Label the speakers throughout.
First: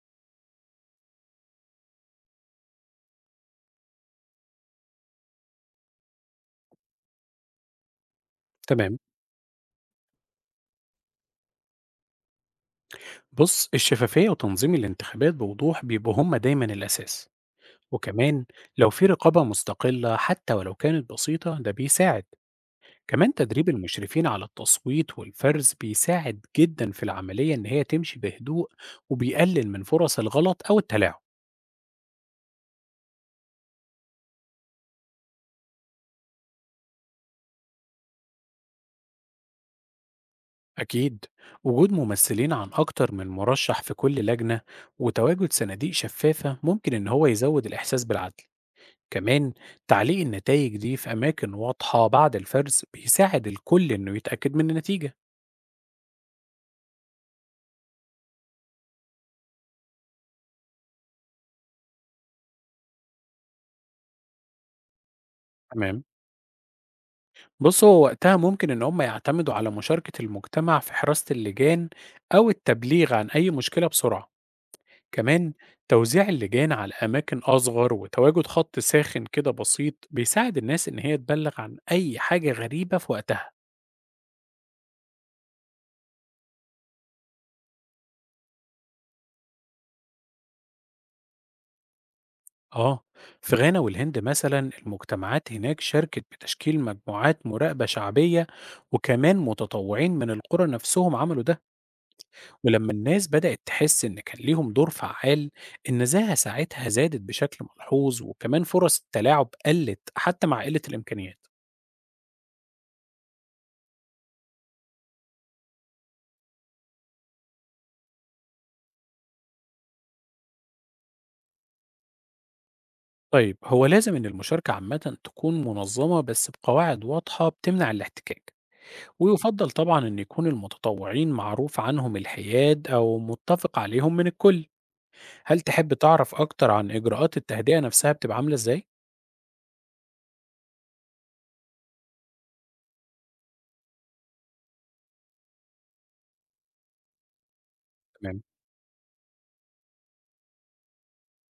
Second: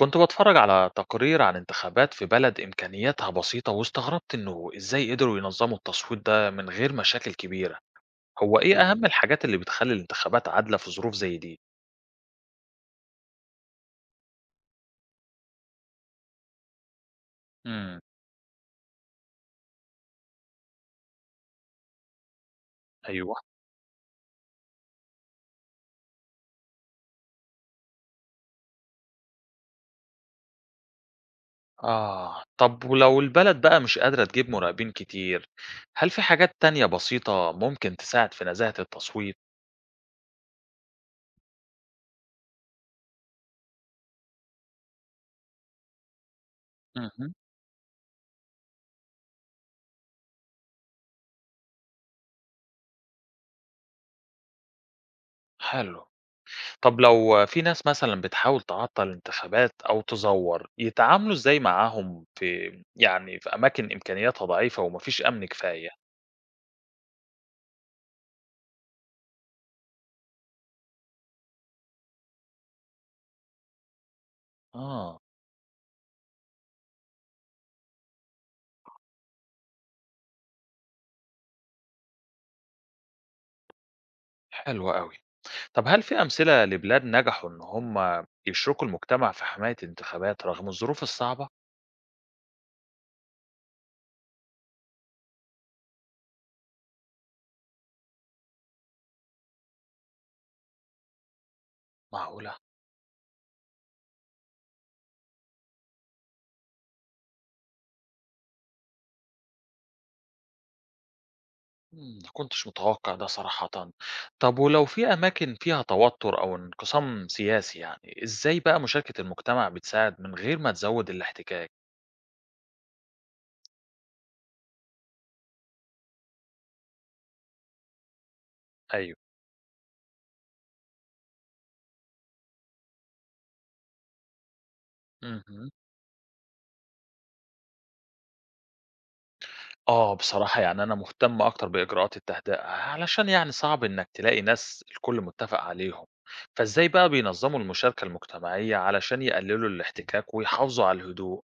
Speaker 1: كنت بتفرج على تقرير عن انتخابات في بلد إمكانياتها بسيطة واستغربت إنه إزاي قدروا ينظموا التصويت ده من غير مشاكل كبيرة. هو إيه
Speaker 2: تمام.
Speaker 1: أهم الحاجات اللي بتخلي الانتخابات عادلة في ظروف زي دي؟
Speaker 2: بص، الشفافية وتنظيم الانتخابات بوضوح بيبقوا هما دايما الأساس.
Speaker 1: مم.
Speaker 2: وكمان لو في رقابة مستقلة حتى ولو كانت بسيطة ده بيساعد. كمان
Speaker 1: ايوه.
Speaker 2: تدريب المشرفين على التصويت والفرز بيساعد جدا في العملية إن هي تمشي بهدوء، وبيقلل من فرص الغلط أو التلاعب.
Speaker 1: آه، طب ولو البلد بقى مش قادرة تجيب مراقبين كتير، هل في حاجات تانية بسيطة ممكن تساعد في نزاهة التصويت؟
Speaker 2: أكيد، وجود ممثلين عن أكتر من مرشح في كل لجنة، وتواجد صناديق شفافة ممكن إن هو
Speaker 1: مهم.
Speaker 2: يزود الإحساس بالعدل. كمان تعليق النتائج دي في أماكن واضحة بعد الفرز بيساعد الكل إنه يتأكد من النتيجة.
Speaker 1: حلو. طب لو في ناس مثلًا بتحاول تعطّل الانتخابات أو تزوّر، يتعاملوا إزاي معاهم في في أماكن إمكانياتها ضعيفة وما فيش أمن كفاية؟
Speaker 2: تمام. بص، هو وقتها ممكن إن هم يعتمدوا على مشاركة المجتمع في حراسة اللجان أو التبليغ عن أي مشكلة بسرعة.
Speaker 1: آه،
Speaker 2: كمان توزيع اللجان على أماكن أصغر وتواجد خط ساخن كده بسيط بيساعد الناس إن هي تبلغ عن أي حاجة غريبة في وقتها.
Speaker 1: حلو أوي. طب هل في أمثلة لبلاد نجحوا إن هم يشركوا المجتمع في حماية الانتخابات رغم الظروف الصعبة؟
Speaker 2: آه، في غانا والهند مثلا المجتمعات هناك شاركت بتشكيل مجموعات مراقبة شعبية، وكمان متطوعين من القرى نفسهم عملوا ده.
Speaker 1: معقولة!
Speaker 2: ولما الناس بدأت تحس إن كان ليهم دور فعال، النزاهة ساعتها زادت بشكل ملحوظ، وكمان فرص التلاعب قلت حتى مع قلة الإمكانيات.
Speaker 1: إمم، ما كنتش متوقع ده صراحةً. طب ولو في أماكن فيها توتر أو انقسام سياسي إزاي بقى مشاركة المجتمع بتساعد من غير ما تزوّد الاحتكاك؟
Speaker 2: طيب، هو لازم إن المشاركة عامة تكون منظمة بس بقواعد واضحة بتمنع الاحتكاك.
Speaker 1: أيوه.
Speaker 2: ويفضل طبعا إن يكون المتطوعين معروف عنهم الحياد أو متفق عليهم من الكل. هل
Speaker 1: اهم.
Speaker 2: تحب تعرف أكتر عن إجراءات التهدئة نفسها بتبقى عاملة إزاي؟
Speaker 1: آه، بصراحة أنا مهتم أكتر بإجراءات التهدئة، علشان صعب إنك تلاقي ناس الكل متفق عليهم، فإزاي بقى بينظموا المشاركة
Speaker 2: تمام.
Speaker 1: المجتمعية علشان يقللوا الاحتكاك ويحافظوا على الهدوء؟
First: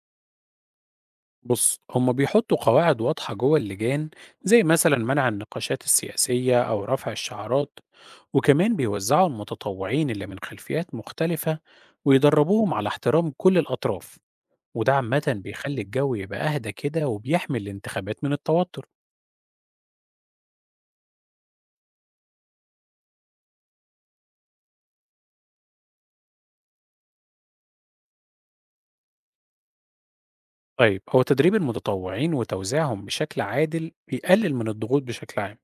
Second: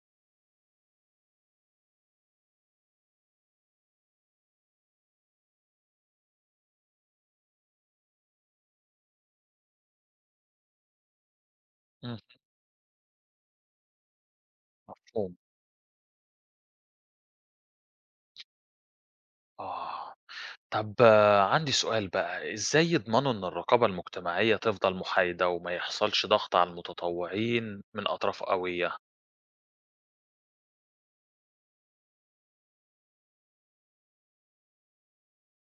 Speaker 2: بص، هما بيحطوا قواعد واضحة جوه اللجان، زي مثلا منع النقاشات السياسية أو رفع الشعارات. وكمان بيوزعوا المتطوعين اللي من خلفيات مختلفة
Speaker 1: امم.
Speaker 2: ويدربوهم على احترام كل الأطراف. وده عامة
Speaker 1: مفهوم.
Speaker 2: بيخلي الجو يبقى أهدى كده وبيحمي الانتخابات من التوتر.
Speaker 1: آه، طب عندي سؤال بقى، إزاي يضمنوا إن الرقابة المجتمعية تفضل محايدة وما يحصلش ضغط على المتطوعين من أطراف قوية؟
Speaker 2: طيب، هو تدريب المتطوعين وتوزيعهم بشكل عادل بيقلل من الضغوط بشكل عام.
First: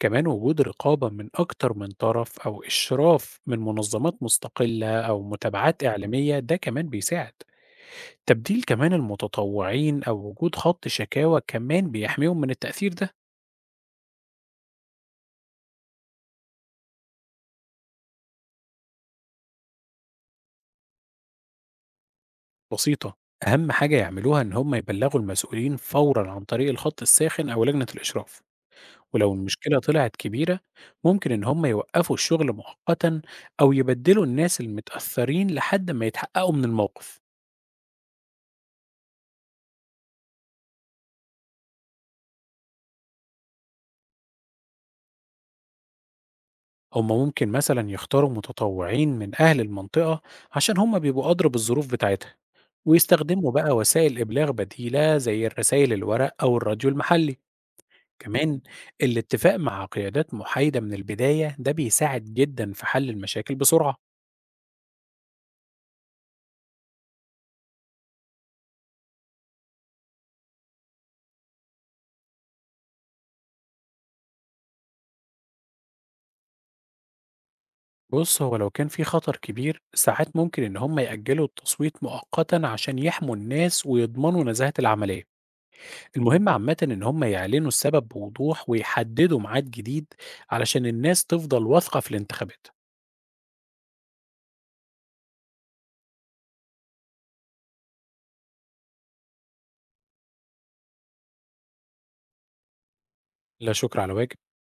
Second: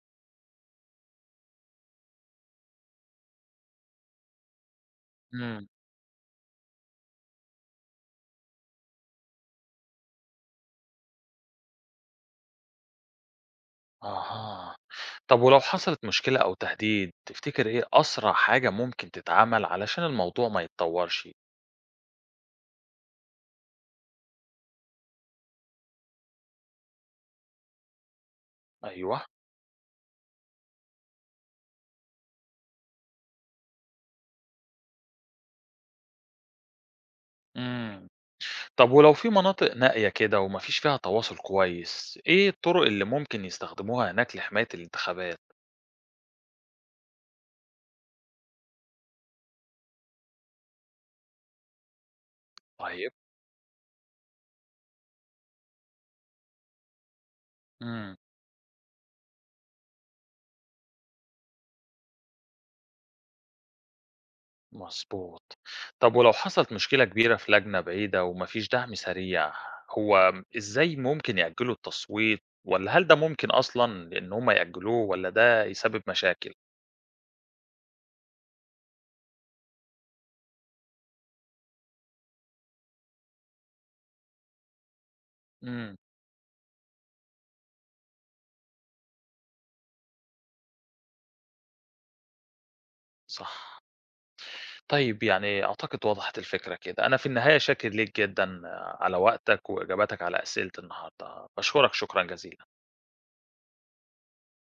Speaker 2: كمان وجود رقابة من أكتر من طرف أو إشراف من منظمات مستقلة أو
Speaker 1: امم.
Speaker 2: متابعات إعلامية ده كمان بيساعد. تبديل كمان المتطوعين أو وجود خط شكاوى كمان بيحميهم من التأثير ده.
Speaker 1: أها. طب ولو حصلت مشكلة أو تهديد، تفتكر إيه أسرع حاجة ممكن تتعمل علشان الموضوع ما يتطورش؟
Speaker 2: بسيطة، أهم حاجة يعملوها إن هم يبلغوا المسؤولين فورا عن طريق الخط الساخن أو لجنة الإشراف.
Speaker 1: أيوه.
Speaker 2: ولو المشكلة طلعت كبيرة، ممكن إن هم يوقفوا الشغل مؤقتا أو يبدلوا الناس المتأثرين لحد ما يتحققوا من الموقف.
Speaker 1: إمم. طب ولو في مناطق نائية كده وما فيش فيها تواصل كويس، إيه الطرق اللي ممكن يستخدموها هناك لحماية الانتخابات؟
Speaker 2: هم ممكن مثلا يختاروا متطوعين من أهل المنطقة عشان هم بيبقوا أدرى بالظروف بتاعتها،
Speaker 1: طيب.
Speaker 2: ويستخدموا بقى وسائل إبلاغ بديلة زي الرسائل الورق أو الراديو المحلي.
Speaker 1: إمم.
Speaker 2: كمان الاتفاق مع قيادات محايدة من البداية ده بيساعد جدا في حل المشاكل بسرعة.
Speaker 1: مضبوط. طب ولو حصلت مشكلة كبيرة في لجنة بعيدة وما فيش دعم سريع، هو إزاي ممكن يأجلوا التصويت؟ والّا هل ده ممكن أصلًا إن هم يأجلوه والّا ده يسبب مشاكل؟
Speaker 2: بص، هو لو كان في خطر كبير ساعات ممكن إن هم يأجلوا التصويت مؤقتا عشان يحموا الناس ويضمنوا نزاهة العملية.
Speaker 1: إمم.
Speaker 2: المهم عامةً إن هم يعلنوا السبب بوضوح ويحددوا ميعاد جديد علشان الناس تفضل واثقة في الانتخابات.
Speaker 1: صح. طيب أعتقد وضحت الفكرة كده، أنا في النهاية شاكر ليك جدًا على وقتك وإجاباتك على أسئلة النهارده، باشكرك شكرًا جزيلًا.
Speaker 2: لا شكر على واجب.